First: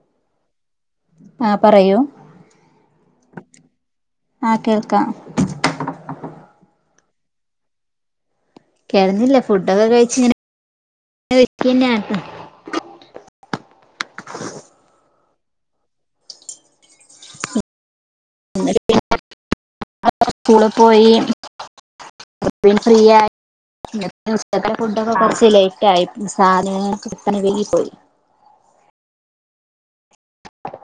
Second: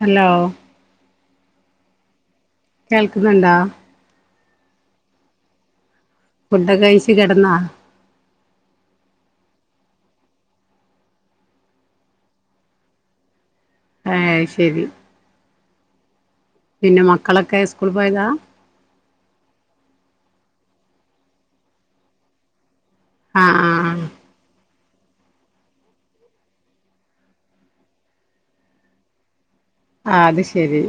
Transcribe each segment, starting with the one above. Hello ആ പറയൂ കേൾക്ക്ന്നുണ്ടോ? ആ കേൾക്കാ ഫുഡൊക്കെ കഴിച്ച് കെടന്നാ? കെടന്നില്ല ഫുഡൊക്കെ കഴിച്ച ഇങ്ങനെ ഇരിക്കന്നെയാണ് ഏ ശരി പിന്നെ മക്കളൊക്കെ സ്കൂൾ പോയതാ? [unintelligible] സ്കൂളിൽ പോയി. [unintelligible] ഫ്രീയാ ആഹ് ആഹ് [unintelligible] ഫുഡൊക്കെ കൊറച്ച് ലേറ്റായി സാധനങ്ങൾക്ക്‌ [unintelligible] വെളിപോയി ആ അത് ശരി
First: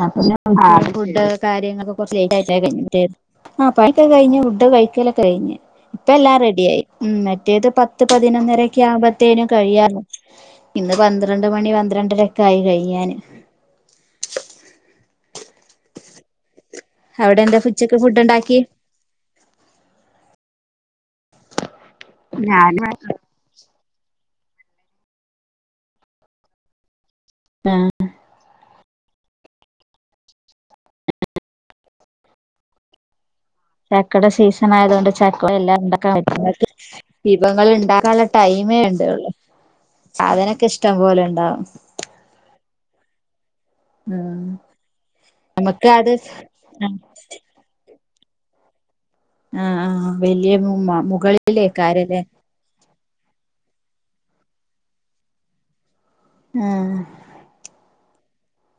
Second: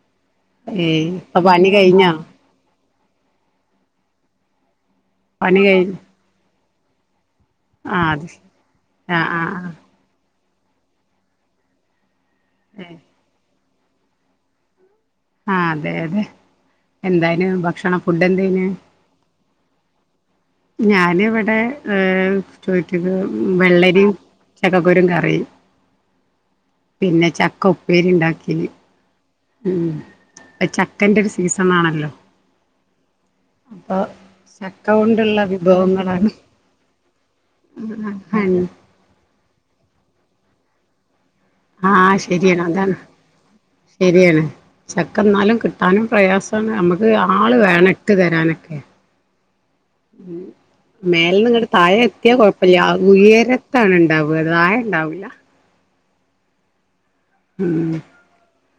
അ അപ്പൊ പിന്നെ ആഹ് ശരി ഏയ് ഫുഡ് ഇപ്പൊ പണി കാര്യങ്ങളൊക്കെ കഴിഞ്ഞോ കൊറച്ച് ലേറ്റായിട്ട കഴിഞ്ഞത്. [unintelligible] ആഹ് പണിക്കൊ കഴിഞ്ഞു ഫുഡ്‌ കഴി ക്കല കഴിഞ്ഞ് ഇപ്പ എല്ലാം റെഡിയായി ഉം നെ മറ്റേത് പത്ത് ആഹ് അത് ശരി പതിനൊന്നരയൊക്കെ ആഹ് ആവുമ്പത്തേനും ആഹ് കഴിയാറാ ഇന്ന് പന്ത്രണ്ട് മണി പന്ത്രണ്ടര കൈ ആഹ് കഴിയാന് ആഹ് അതെ അതെ അവിടെ എന്തായന് എന്താ ഉച്ചക്ക് ഭക്ഷണം ഫുഡ് ഉണ്ടാക്കി എന്തായന് ഞാനിവിടെ ആഹ് ചോറ്റുന്ന വെള്ള [unintelligible] ചക്കക്കുരും കറിയും പിന്നെ ചക്ക ആ ഉപ്പേരി ഉണ്ടാക്കി ഉം അ ചക്കന്റെ ഒരു സീസൺ ആണല്ലോ ചക്കട സീസൺ ആയത് കൊണ്ട് ചക്ക എല്ലാം വിഭവങ്ങളാണ് [unintelligible] വിഭവങ്ങള് ഇണ്ടാക്കാൻള്ള ടൈമേ വേണ്ടിയൊള്ളു സാധനം ക്കെ ഇഷ്ടം പോലെ ഉണ്ടാവും ആ ശരിയാണ് അതാണ് ശരിയാണ് ഉം ചക്ക ന്നാലും നമുക്ക് കിട്ടാനും അത് പ്രയാസാണ് നമ്മക്ക് ആള് വേണം ഇട്ടു തരാനൊക്കെ ആ ആ ഉം വലിയ മേലെന്നിങ്ങട് താഴെ മുകളിലേക്കാരല്ലേ എത്തിയാ കൊഴപ്പല്ല ഉയരെ ഉണ്ടാവേല നായ ഉണ്ടാവൂല്ല ആഹ് ഉം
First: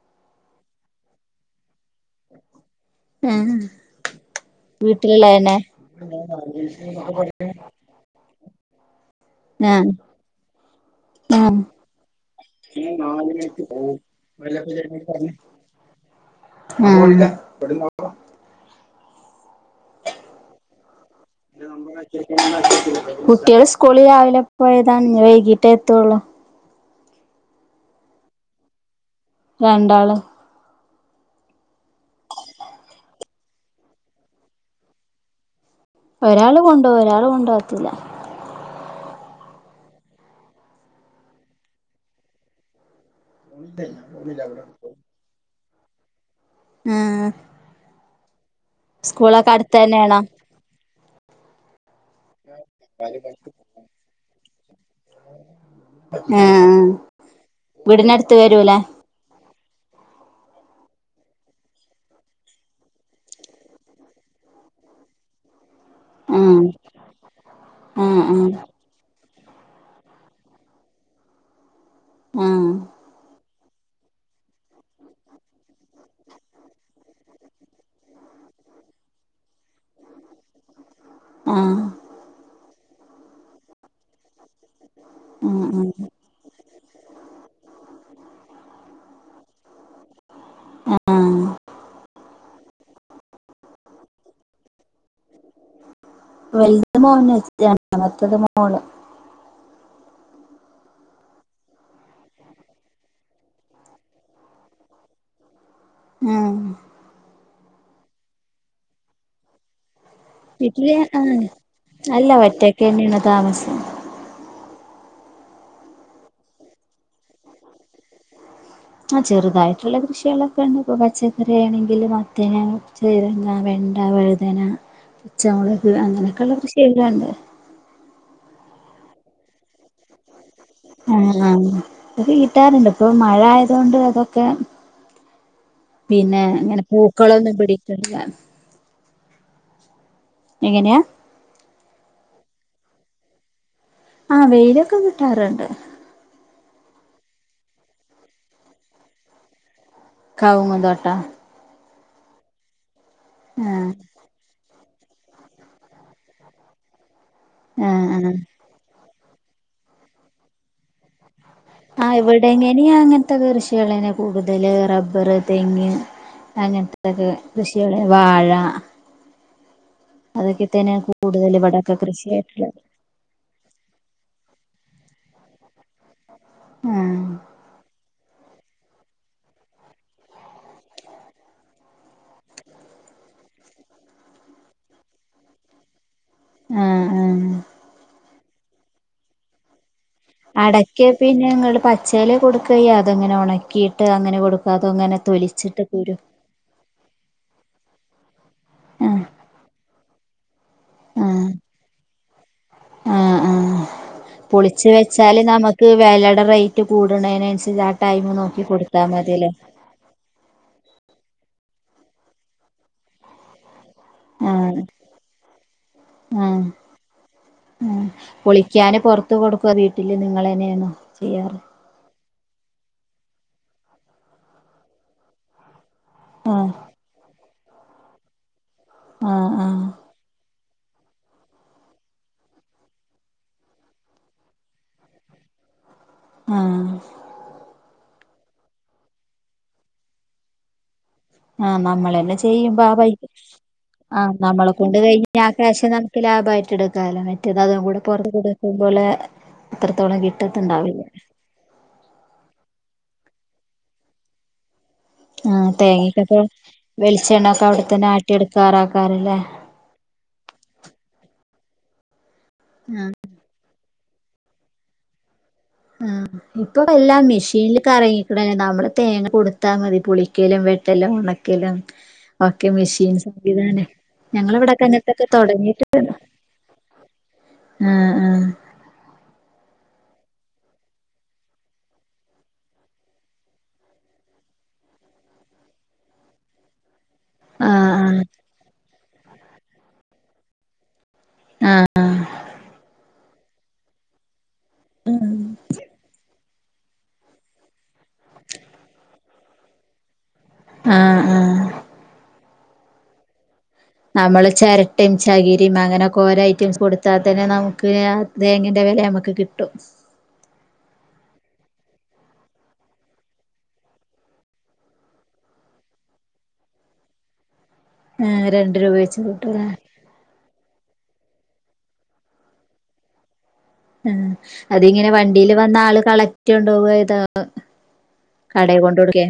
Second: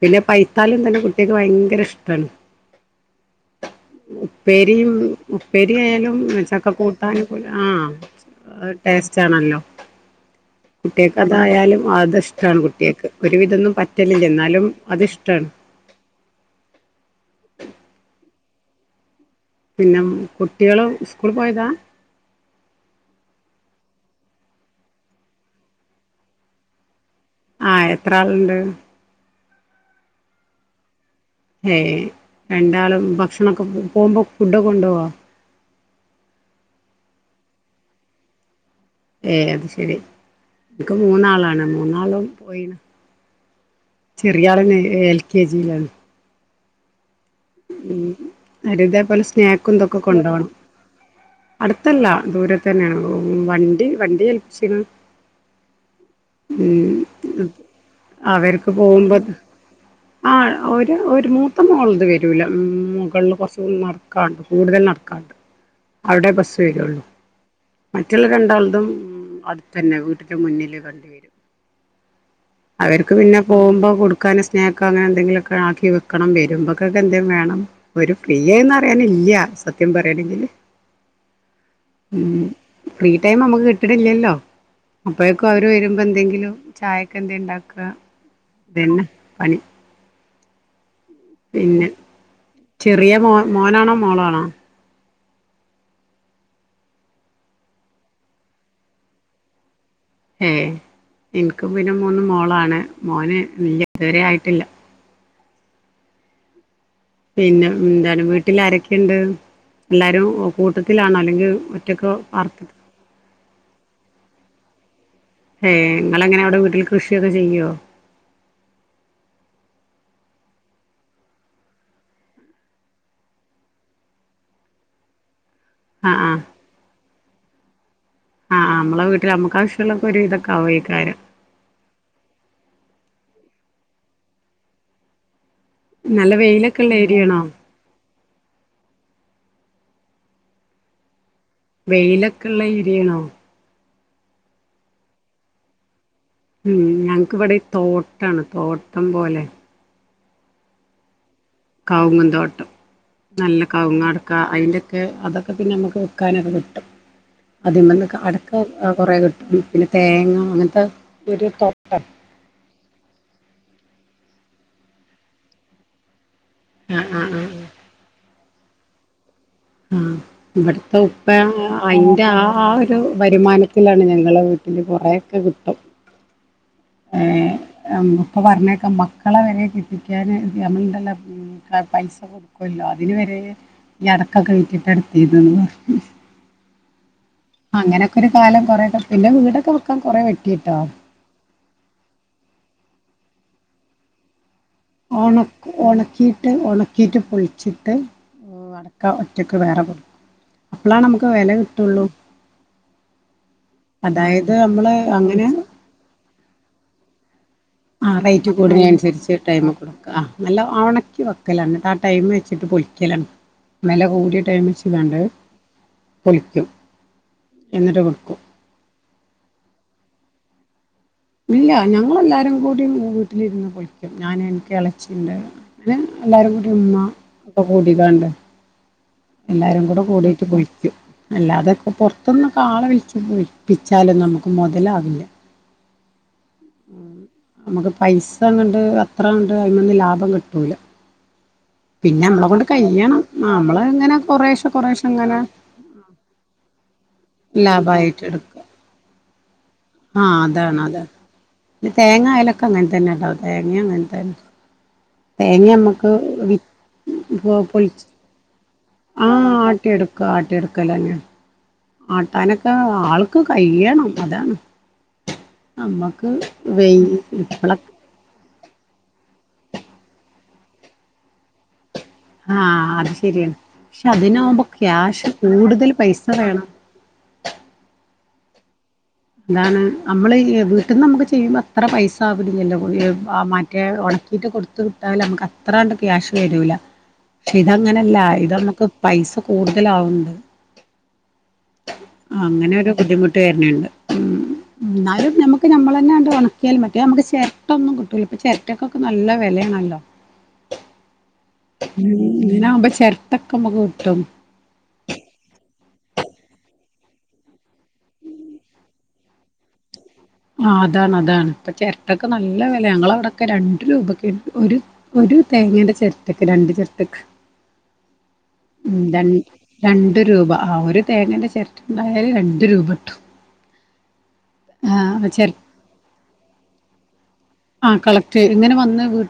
പിന്നെ പൈത്താലും തന്നെ കുട്ടിയക്ക് ഭയങ്കര ഇഷ്ടാണ് ആ ഉപ്പേരിയും വീട്ടിലുള്ളതന്നെ ഉപ്പേരി ആയാലും ചക്ക കൂട്ടാന പോലെ ആഹ് ആഹ് ടെസ് ച്ചാണല്ലോ ആ കുട്ടിയക്ക് ആ അതായാലും അത് ബെസ്റ്റാണ് കുട്ടിയക്ക് ഇഷ്ടാണ് ആ. [unintelligible] പിന്നെ കുട്ടികള് സ്കൂള് പോയതാ കുട്ടികള് സ് സ്ക്കൂളി രാവില്ലെ പോയതാണ് ഇനി വൈകിട്ടേ എത്തുള്ളൂ. ആ എത്ര ആളുണ്ട്? രണ്ടാള്. ഏയ് രണ്ടാളും ഭക്ഷണൊക്കെ പോകുമ്പോ ഫുഡ് കൊണ്ട് പോവോ ഒരാള് കൊണ്ട് പോവും ഒരാള് കൊണ്ട് പോവത്തില്ല ഏ അത് ശരി എനിക്ക് മൂന്നാളാണ് മൂന്നാളും പോയിണ് ചെറിയ ആളന്നെ എൽ കെ ജിയിലാണ്. ഏ. ഉം അത് ഇതേപോലെ സ്നാക്കും അടുത്ത് ഇന്തൊക്കെ തന്നെയാണോ കൊണ്ടോണം. അടുത്തല്ല ദൂരെ. തന്നെയാണ് ഉം വണ്ടി വണ്ടി ഏൽപ്പിച്ച്ണ് ആ ഉം വീടിനടുത്ത് അവരുക്ക് വരൂലേ പോകുമ്പോ ആ ഒരു ഒരു മൂത്ത മോളത് വരു രൂല ഉം മുകളില് കൊറച്ച് നടക്കാണ്ട് കൂടുതൽ നടക്കാണ്ട് അവിടെ ബസ്സ് ആഹ് വരുള്ളു മറ്റുള്ള ആഹ് രണ്ടാളതും അടുത്തന്നെ വീട്ടന്റെ മുന്നില് കണ്ട വരും ആഹ് അവർക്ക് പിന്നെ പോകുമ്പോ കൊടുക്കാന് സ്നാക്ക് അങ്ങനെന്തെങ്കിലൊക്കെ ആക്കി വെക്കണം വരും ക്കൊക്കെ എന്തേ വേണം ഒരു ഫ്രീയേന്ന് അറിയാനില്ല സത്യം പറയാണെങ്കി ആഹ് ആഹ് ഉം ഫ്രീ ടൈം നമ്മുക്ക് കിട്ട്ണില്ലല്ലോ. അപ്പഴേക്കും അവര് വരുമ്പോ ആഹ് എന്തെങ്കിലും ചായക്കെ എന്തേണ്ടാക്ക ഇതന്നെ പണി ആഹ് ആഹ് പിന്നെ ചെറിയ മോൻ മോനാണോ മോളാണോ? വലുത് മോന് രണ്ടാമത്തത് മോള്. ഏ ഇൻക്കും പിന്നെ മൂന്ന് മോളാണ് മോന് ല്ല ഇതുവരെ ആയിട്ടില്ല. ആഹ് പിന്നെ ന്താണ് വീട്ടില് ആരൊക്കെണ്ട്? എല്ലാരും വീട്ടില് കൂട്ടത്തിലാണോ ആഹ് അല്ലെങ്കി ഒറ്റക്കോ അല്ല പാർത്തത് ഒറ്റക്കന്നെയാണ് താമസം. ഏഹ് ഇങ്ങളെങ്ങനെ അവിടെ വീട്ടിൽ കൃഷിയൊക്കെ ചെയ്യോ? ആ ചെറുതായിട്ടുള്ള കൃഷികളൊക്കെണ്ട് ഇപ്പൊ പച്ചക്കറി ആണെങ്കില് മത്തന്, ചെരങ്ങ, വെണ്ട, വഴുതന ച്ച മൊളക് ആ അങ്ങനെയൊക്കെള്ളത് ശെയ്യാണ്ട് ആഹ് ആഹ് അമ്മള വീട്ടില് അമ്മക്കാഷ്ട്ടള്ളക്കൊരു വിധ ആഹ് ആഹ് [unintelligible] കിട്ടാറ്ണ്ട്പ്പം മഴ ആയതൊണ്ട് ഇതൊക്കെ നല്ല പിന്നെ വെയിലൊക്കെ ഇങ്ങനെ ഉള്ള ഏരിയാണോ പൂക്കളൊന്നും [unintelligible] എങ്ങനെയാ വെയിലൊക്കെള്ള ഈര്യാണോ ആ വെയിലൊക്കെ കിട്ടാറുണ്ട് ഉം ഞങ്ങക്ക് ഇവിടെ തോട്ടാണ് തോട്ടം പോലെ കവുങ്ങ്തോട്ടാ കവുങ്ങ്ന്തോട്ടം നല്ല ആഹ് കവുങ്ങടക്ക അയിന്റെ ക്കെ അതൊക്കെ പിന്നെ നമുക്ക് വി ക്കാനൊക്കെ കിട്ടും അതിമ്ന്ന് ആഹ് ആഹ് അടക്ക കൊറെ കി പിന്നെ തേങ്ങ അങ്ങൻത്തെ ആ ഇവിടെ ങ്ങനെയാ അങ്ങൻത്തെ കൃഷികള കൂട്തല് റബ്ബറ് തെങ്ങ് ആ ആ അങ്ങൻതക്കെ ആ കൃഷികള് വാഴ, അ ആ ഇവിടുത്തെ ഉപ്പ കൂടുതൽ ഇവിടൊക്കെ അയ്ന്റെ ആ കൃഷിയായിട്ടുള്ളത് ഒരു വരുമാനത്തിലാണ് ഞാന് നിങ്ങളെ വീട്ട്ല് അതോക്കെ കിട്ടും ഏ ആഹ് അം ഇപ്പം പറഞ്ഞേക്കാം മക്കളെ വരെ കെട്ടിക്കാന് നമ്മള്ണ്ടല്ലോ പൈസ കൊടുക്കോല്ലോ അതിന് വരെ ഈ അടക്കൊക്കെ വിറ്റിട്ടാ ട്തീനെന്ന് പറ ആ കുറേക്കെ പിന്നെ വീട് ഒക്കെ വെ അടക്കേ പിന്നെ ഞങ്ങള് പച്ചല് കൊടു കൈ അതങ്ങനെ ഒണക്കിയിട്ട് അങ്ങനെ കൊടുക് ഒണ ഉണക്കിയിട്ട് ഉണക്കിയിട്ട് പൊളിച്ചി ട്ട് ഉം അടക്ക ആഹ് ഒറ്റക്ക് വേറെ കൊടുക്കും അപ്പളാണ് നമുക്ക് ആഹ് വെല കിട്ടൊള്ളൂ. ആഹ് ആഹ് അതായത് പൊളിച്ച് അമ്മള് അങ്ങനെ റ്റ് കൂടണേന ആ റേറ്റ് കൂട അനുസരിച്ച് ടൈമ കൊടുക്ക ആ നല്ല ആവണ [unintelligible] വെക്കലാണ് ആ ടൈം വെച്ചിട്ട് പൊരിക്കലാണ് വെല കൂടിയ ടൈം ആഹ് വച്ച് കാണ്ട് ആഹ് പൊളിക്കും എന്നിട്ട് കൊടുക്കും. ത്ത് കൊടുക്കൊ വീട്ടില് നിങ്ങള ന്നെ ഏണോ ഇല്ല ഞങ്ങളല്ല എല്ലാരും കൂടി വീട്ടിലിരുന്ന് പൊളിക്കും ഞാന് എനിക്ക് എളച്ചി ഇണ്ട്. [unintelligible] എല്ലാരുകൂടി [unintelligible] ഇപ്പോ കൂടിതാണ്ട് ആഹ് ആഹ് എല്ലാരും കൂടെ കൂടിട്ട് പോയി അല്ലാതൊക്കെ പുറത്തൊന്നും ആളെ വിലി വിപ്പിച്ചാലും നമുക്ക് മുതലാവില്ല ആഹ് അത്ര അങ്ങട് അത്ര അങ്ങട് അയ്മന്ന് ലാഭം കിട്ടൂല ആഹ് പിന്നെ നമ്മളന്നെ നമ്മളെ കൊണ്ട് ചെയ്യുമ്പ ആ പൈ കഴിയണം നമ്മള് ഇങ്ങനെ ആ കൊറേശെ നമ്മളെ കൊണ്ട് കൊറേശെ ഇങ്ങനെ കഴിഞ്ഞ ആ ക്യാഷ് നമുക്ക് ലാഭായിട്ട് എടു കാല മറ്റേത് അതും കൂടെ പുറ ലാഭായിട്ട് [unintelligible] എടുക്ക കൊടുക്കമ്പോലെ ആഹ് അതാണ് അതാണ് ഈ തേങ്ങായാലൊക്കെ അങ്ങനെ തന്നെ ട്ടോ തേങ്ങയാണ് തൻ തേങ്ങ ആഹ് നമ്മക്ക് തേങ്ങക്കൊക്കെ വിറ്റ് വെളിച്ചെണ്ണൊക്കെ പൊൾച്ച് അവിടെത്തന്നെ ആട്ടിയെടുക്കാറാക്കാരല്ലേ ആഹ് ആട്ടിയെടുക്ക ആട്ടിയെടുക്കല ഞാൻ ആ ട്ടാനൊക്കെ ആഹ് ആൾക്ക് കഴിയണം അതാണ് ആ നമ്മക്ക് ഇപ്പൊ വെയ് എല്ലാം ഇപ്പള മെഷീനിൽ കറങ്ങിക്ക്ട് ന്നെ ണ്ട് നമ്മള് തേങ്ങ കൊടു ത്താൽ മതി പൊളിക്കലും വെട്ടെലും ഉണക്കലും ആ അത് ശരിയാണ് പക്ഷെ അതിനാവുമ്പോ ഞങ്ങളവിടൊക്കെ അങ്ങനത്തൊക്കെ ക്യാഷ് തൊടങ്ങി കൂടുതൽ പൈസ വേണം. ആഹ് അതാണ് നമ്മള് ഈ വീട്ട്ന്ന് നമ്മുക്ക് ചെയ്യുമ്പോ അത്ര പൈസ ആവലില്ലല്ലോ ആ മറ്റേ ഉണക്കിയിട്ട് കൊടുത്തുവിട്ടാൽ നമ്മുക്ക് അത്രാണ്ട് ക്യാഷ് വരൂല. ക്ഷെ ഇതങ്ങനെല്ല ആഹ് ഇതമ്മക്ക് പൈസ കൂടുതലാവുണ്ട്. ആഹ് ആഹ് അങ്ങനെയല്ല ബുദ്ധിമു തെരണേയുണ്ട്. എന്നാലും നമുക്ക് നമ്മള്ളാന്നെണ്ട് ഉണക്കിയാൽ മറ്റെ നമുക്ക്. ചെരട്ടയെന്നും കി ഇപ്പം ചെരട്ടക്ക് ഒക്കെ നല്ല വിലയാണല്ലോ. ആഹ് ആഹ് ആഹ് ഇങ്ങനെയാക്കുമ്പോ ചെരട്ട. നമ്മള് ചെരട്ടയും ചകിരിയും അങ്ങനെ കോരോ ഐറ്റംസ് കൊടുത്താൽ തന്നെ നമുക്ക് ഏ തേങ്ങന്റെ വില നമുക്ക് കിട്ടും. ആ അതാണ് അതാണ് ഇപ്പൊ ചെരട്ടക്ക് നല്ല വെലയാ ഞങ്ങളെ അവിടൊക്കെ രണ്ടു രൂപക്ക് ഒരു ഒരു തേങ്ങേന്റെ ചിരട്ടക്ക് രണ്ട് ചിരട്ടക്ക് ഏഹ് രണ്ട് രൂപ ഉം വെച്ച് ര കിട്ടൂലേ രണ്ട് രൂപ. ആ ഒരു തേങ്ങേന്റെ ചിരട്ടണ്ടായാല് രണ്ട് രൂപ ട്ടും. ഉം അതിങ്ങനെ വണ്ടിൽ വന്ന ആള് കളക്ട് പോക ഇത ആ കടയി കൊണ്ട്ടുകേ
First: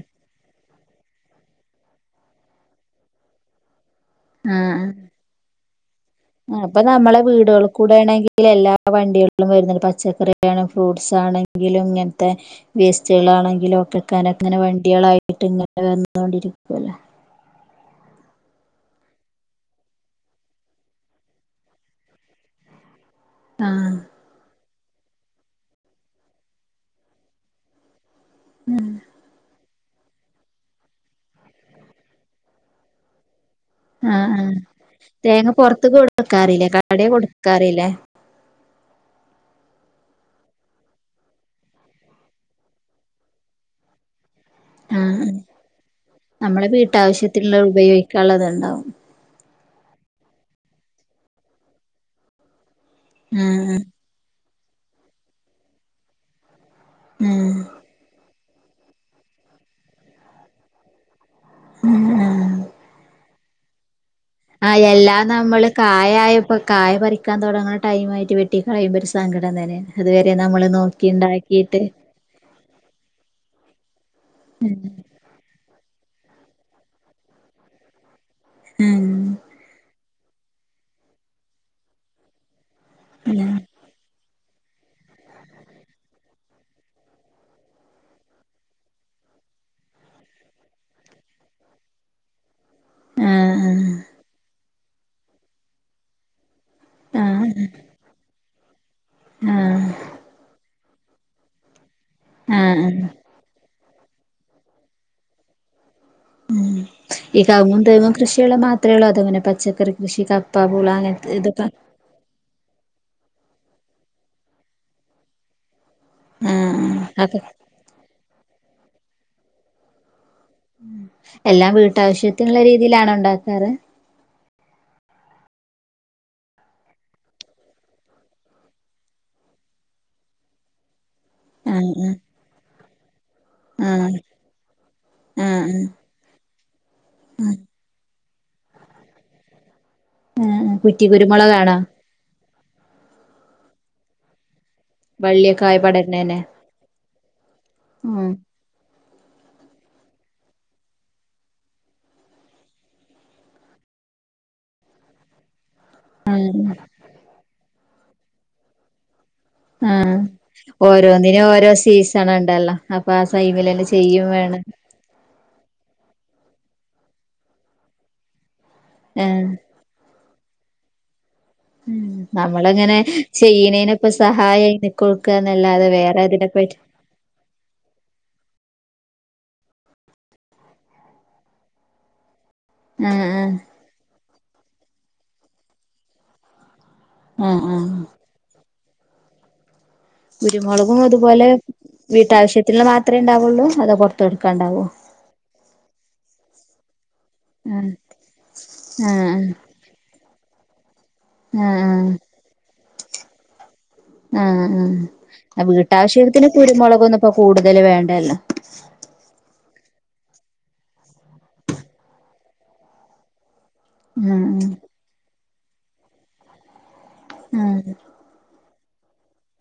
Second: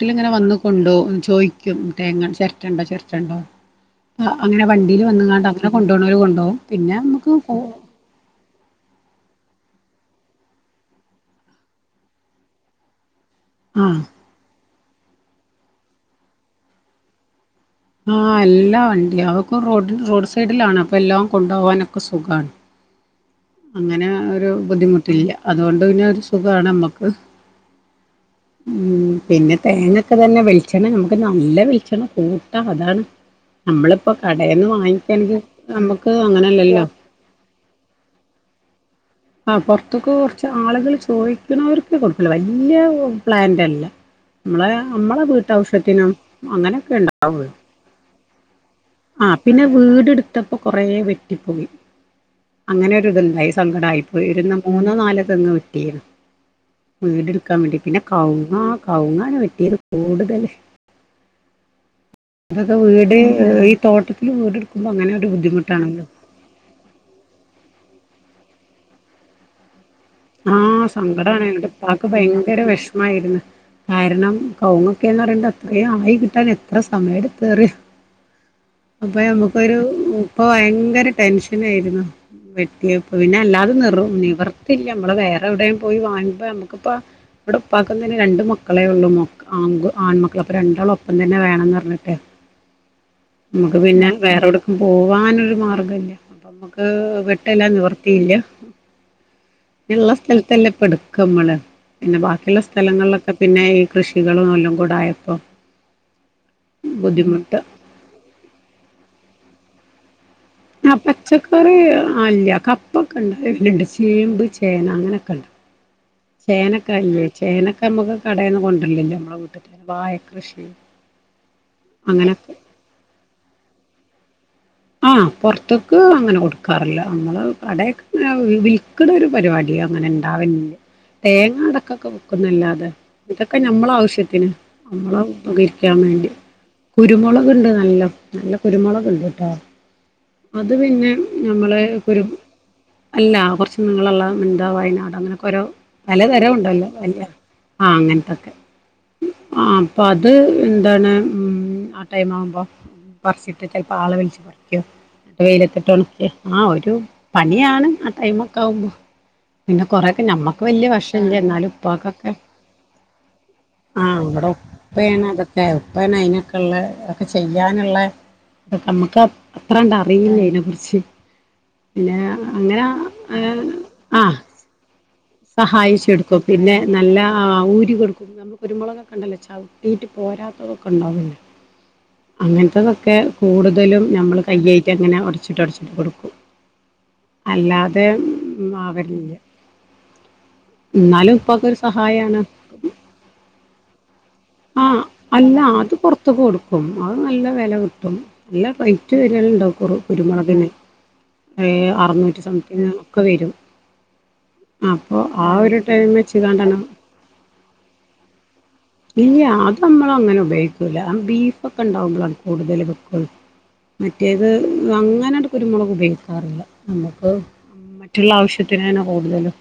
കൊണ്ടോ ചോദിക്കും തേങ്ങൻ ചിരട്ടുണ്ടോ ചിരട്ടുണ്ടോ ആ അങ്ങനെ ആഹ് വണ്ടിൽ വനാഗാണ്ട് എന്നാകൊൺ അപ്പൊ നമ്മളെ വീടുകൾ കൂടെ ആണെങ്കിൽ എല്ലാ വണ്ടിക വര പച്ചക്കറിയാണ് ഫ്രൂട്ട്സ് ആണെങ്കിലും ഇങ്ങൻത്തെ വേസ് റ്റേളാണെങ്കിലു ആ ഒക്കെ [unintelligible] വേ കുട്ടികളായിട്ട് ഇങ്ങനെ വന്നോണ്ടിരിക്കല്ലേ ആഹ് എല്ലാ വണ്ടി അവക്കും റോഡ റോഡ് സൈഡിലാണ് അപ്പൊ എല്ലാം കൊണ്ട പോകാനൊക്കെ സുഖാണ് ആഹ് അങ്ങനെ ഒരു ബുദ്ധിമുട്ടില്ല അതുകൊണ്ട് പിന്നെ ഒരു സുഖാണ് നമ്മക്ക് ആഹ് ഉം പിന്നെ തേങ്ങൊക്കെ തന്നെ വെൾച്ചെണ്ണ നമുക്ക് നല്ല വെൾച്ചെണ്ണ കൂട്ടാ അതാണ് നമ്മളിപ്പോ ആഹ് ആഹ് കടേന്ന് വാങ്ങിക്കാണെങ്കി തേങ്ങ പൊറത്ത് ക്ക് നമുക്ക് കൊടുക്കാറില്ലേ അങ്ങനെയല്ലല്ലോ കടേ കൊടുക്കാറില്ലേ? ആ പൊർത്ത്ക്ക് കുറച്ച് ആളുകൾ ചോയ്ക്ക്ണവർക്ക് കൊടുക്കുല വല്യ പ്ലാന്റല്ല. നമ്മളെ നമ്മളെ ആഹ് വീട്ടാവ്ശ്യത്തിനും അങ്ങനെയൊക്കെ ഉണ്ടാവൊള്ളൂ ക്കളതൊണ്ടാവും പിന്നെ വീടെടുത്തപ്പോ കൊറെ വെട്ടിപ്പൊയി അങ്ങെനൊരിതുണ്ടായി ആഹ് സങ്കടായിപ്പോയിരുന്നു മൂന്നോ നാലോ തെങ്ങ് വെട്ടീത് വീട് എടുക്കാ ആഹ് വേണ്ടി പിന്നെ കവു ആഹ് കവുങ്ങാന് വെട്ടിയത് കൂടുതല് ആഹ് ആഹ് അതൊക്കെ വീട് [unintelligible] തോട്ടത് ആഹ് എല്ലാം നമ്മള് കായായപ്പോ കായ പറിക്കാൻ തൊടങ്ങ ടൈമായ്ട്ട് വെട്ടി കളയുമ്പൊര് സങ്കടം തന്നേണ് ആഹ് സങ്കടാണ് എന്റെപ്പാക്ക് ഭയങ്കര വെഷ്മായ്ര്ന്ന് കാരണം ആഹ് കൗങ്ങാെക്കെന്ന് പറയ്മ്പം അത്രേ ആയി ക് ട്ടാൻ എത്ര സമയെട്ത്ത് അറ്യോ അപ്പ നമ്ക്കൊരു ഉം പ്പൊ ഭയങ്കര ടെൻഷനേയ്ര്ന്ന് വെ ട്ട്യേപ്പം പിന്നെ എല്ലാതെ നിർ നിവർത്തി മ്മള് വേറെവ്ടേം പോയി വാങ് അപ്പൊ നമ്മുക്കിപ്പ ഇവിടെ ഒപ്പാക്കുന്നതിന് രണ്ട് മക്കളേയുള്ളു ആ ആൺമക്കള് അപ്പൊ രണ്ടാളും ഒപ്പം തന്നെ വേണംന്ന് പറഞ്ഞിട്ടേ- ആഹ് ആഹ് നമുക്ക് പിന്നെ വേറൊടു- പോവാനൊരു മാർഗ്ഗംല്ല്യ അപ്പം നമുക്ക്- ആഹ് വെട്ടെല്ലാം നിവർത്തിയില്ല ആഹ് ഏതില്ല പടു [unintelligible] ക്ക നമ്മള് പിന്നെ ബാക്കിയുള്ള ആഹ് സ്ഥലങ്ങളിലൊക്കെ പിന്നെ- കൃഷികളും നെല്ലും കൂടായപ്പോ ഉം ഈ കവുങ്ങും തെങ്ങും കൃഷികളു മാത്രമേ ഉള്ളോ അതോങ്ങനെ പച്ച ക്കറി കൃഷിക്കാ- ആഹ് പച്ചക്കറി അല്ല കപ് പ്പൊക്കെ ഉണ്ട് ചേമ്പ് ചേന അങ്ങനൊക്കെണ്ട് ചേനക്ക് ആഹ് ആയില്ലേ അതൊക്കെ ചേനക്ക നമുക്ക് കടേന്ന് കൊണ്ട അല്ല നമ്മളെ വീട്ടത്തിന് വായ മ് എല്ലാം അങ്ങനെയൊക്കെ വീട്ടാവശ്യത്തിനുള്ള രീതിയിലാണ് ഉണ്ടാക്കാറ് ആഹ് പുറത്തേക്ക് അങ്ങനെ കൊടുക്കാറില്ല നമ്മള് കടേ വിൽക്കുന്ന ഒരു പരിപാടി അങ്ങനെ ഇണ്ടാവുന്നില്ല തേങ്ങ ആഹ് ഇടക്കൊക്കെ ആഹ് വിക്കുന്നല്ലാതെ ഇതൊക്കെ ഞമ്മളെ ആഹ് ആവശ്യത്തിന് നമ്മളെ ആഹ് ഉപകരിക്കാൻ വേണ്ടി കുരുമുളകിണ്ട് നല്ല നല്ല കുരുമുളകിണ്ട്ട്ടോ ആഹ് ആഹ് അത് കുറ്റി പിന്നെ കുരുമുളകാണോ? ഞമ്മളെ ഒരു അല്ല കുറച്ച് നീളള്ള [unintelligible] വയനാട് അങ്ങനെക്കോരോ വള്ളിയൊക്കെ ആയി പടരുന്നന്നെ പലതരം ഉണ്ടല്ലോ ആഹ് ഉം അങ്ങൻത്തൊക്കെ. ആഹ് അപ്പൊ അത് എന്താണ് മ് ആ ടൈം ആകുമ്പോ പറിച്ചിട്ട് ആളെ വിളിച്ച് പറ വെയിലത്ത് [unintelligible] ആഹ് ഒരു പണിയാണ്. ആ ടൈം ഒക്കെ ആകുമ്പോ ഉം ഓരോന്നിനും ഓരോ എന്നാലും സീസൺ ഉപ്പാക്കൊക്കെ ഉണ്ടല്ലോ അപ്പൊ ആ ടൈമിൽ ചെയ്യും വേണം. ചെൽപ്പ അനഅയിനൊക്കെ ഉള്ള അ ഒക്കെ ചെയ്യാനുള്ള ആഹ് [unintelligible] അറിയില്ല അയിനെ കുറിച്ച്. ഉം നമ്മളങ്ങനെ ചെയ്യണേനക്ക സഹായായി നിക്ക് സഹായിച്ചൊടുക്കും പിന്നെ നല്ല ആ ഊരികൊടുക്കും ഞമ്മളെ കുരുമുളക് കണ്ടല്ലോ ചവിട്ടിട്ട് പോരാത്തതൊക്കെ ഉണ്ടാവല്ലൊ അങ്ങനത്തതൊക്കെ ആഹ് ആഹ് കൂടുതലും ഞമ്മള് കയ്യായിട്ട് അങ്ങനെ ഉടച്ചിട്ട് ഉടച്ചിട്ട് കൊടുക്കും. ആഹ് ആഹ് അല്ലാതെ ഉം അവലില്ല കുരുമുളകും എന്നാലും അതുപോലെ ഉപ്പായ്ക്കൊരു സഹായാണ് വീട്ടാവശ്യത്തിനുള്ള മാത്രേ ഉണ്ടാവുള്ളൂ അതോ പുറത്ത് കൊടുക്കാണ്ടാവോ? ആഹ് അല്ല അത് പുറത്ത് കൊടുക്കും അത് നല്ല വില ആഹ് കിട്ടും നല്ല റേറ്റ് ആഹ് വരല്ണ്ടാവും കുരുമുളകിന് ആഹ് ഏഹ് ആഹ് അറുനൂറ്റി സംതിങ്ങ് ഒക്കെ വരും ആഹ് അപ്പൊ ആ ഒരു ടൈം വീട്ടാവശ്യത്തിന് വെച്ച്കാണ്ടാണ് കുരുമുളകൊന്നു ഇപ്പോ കൂടുതല് വേണ്ടല്ലോ നമ്മള് അങ്ങനെ ഉപയോഗിക്കൂല. ബീഫ്ഒക്കെ ഉണ്ടാവുമ്പോഴാണ് കൂടുതൽ വെക്കുന്നത്. മറ്റേത് ആഹ് അങ്ങനെ എടു കുരുമുളക് ഉപയോഗിക്കാറില്ല. നമുക്ക് ആഹ് മറ്റുള്ള ആവശ്യ ത്തിനാണ് കൂടുതലും.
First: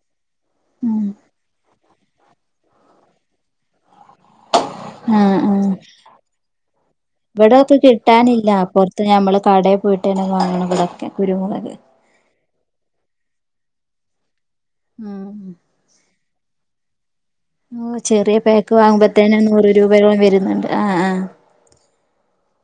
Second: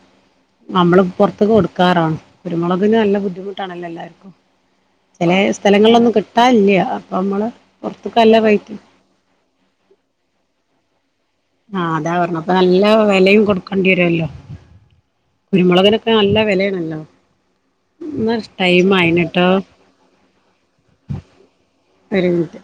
നമ്മള് ആഹ് പോറത്ത് കൊടു ക്കാറാണ് കുരുമുളകിന് നല്ല ബുദ്ധിമുട്ടാണ് എല്ലാവ ആഹ് ആഹ് കിട്ടാനില്ല അപ്പൊ നമ്മള് ഇവിടെ ഇത് പൊറത്ത്ക്ക് നല്ല കിട്ടാനില്ല റേറ്റ് പുറത്ത് ഞമ്മള് കടയിൽ പോയിട്ട് തന്നെ വാങ്ങണം ഇവിടെ. ആഹ് അതാ പറഞ്ഞേ അപ്പ നല്ല വെലയും കൊടുക്കേണ്ടി വരുമല്ലോ? ഉം. നല്ല വെലേണല്ലോ ഓ ചെറിയ പാക്ക് വാങ്ങുമ്പൊതന്നെ നൂറ് രൂപയോളം വരുന്നുണ്ട് ആ ആ ഒരുമിൻറ്റ്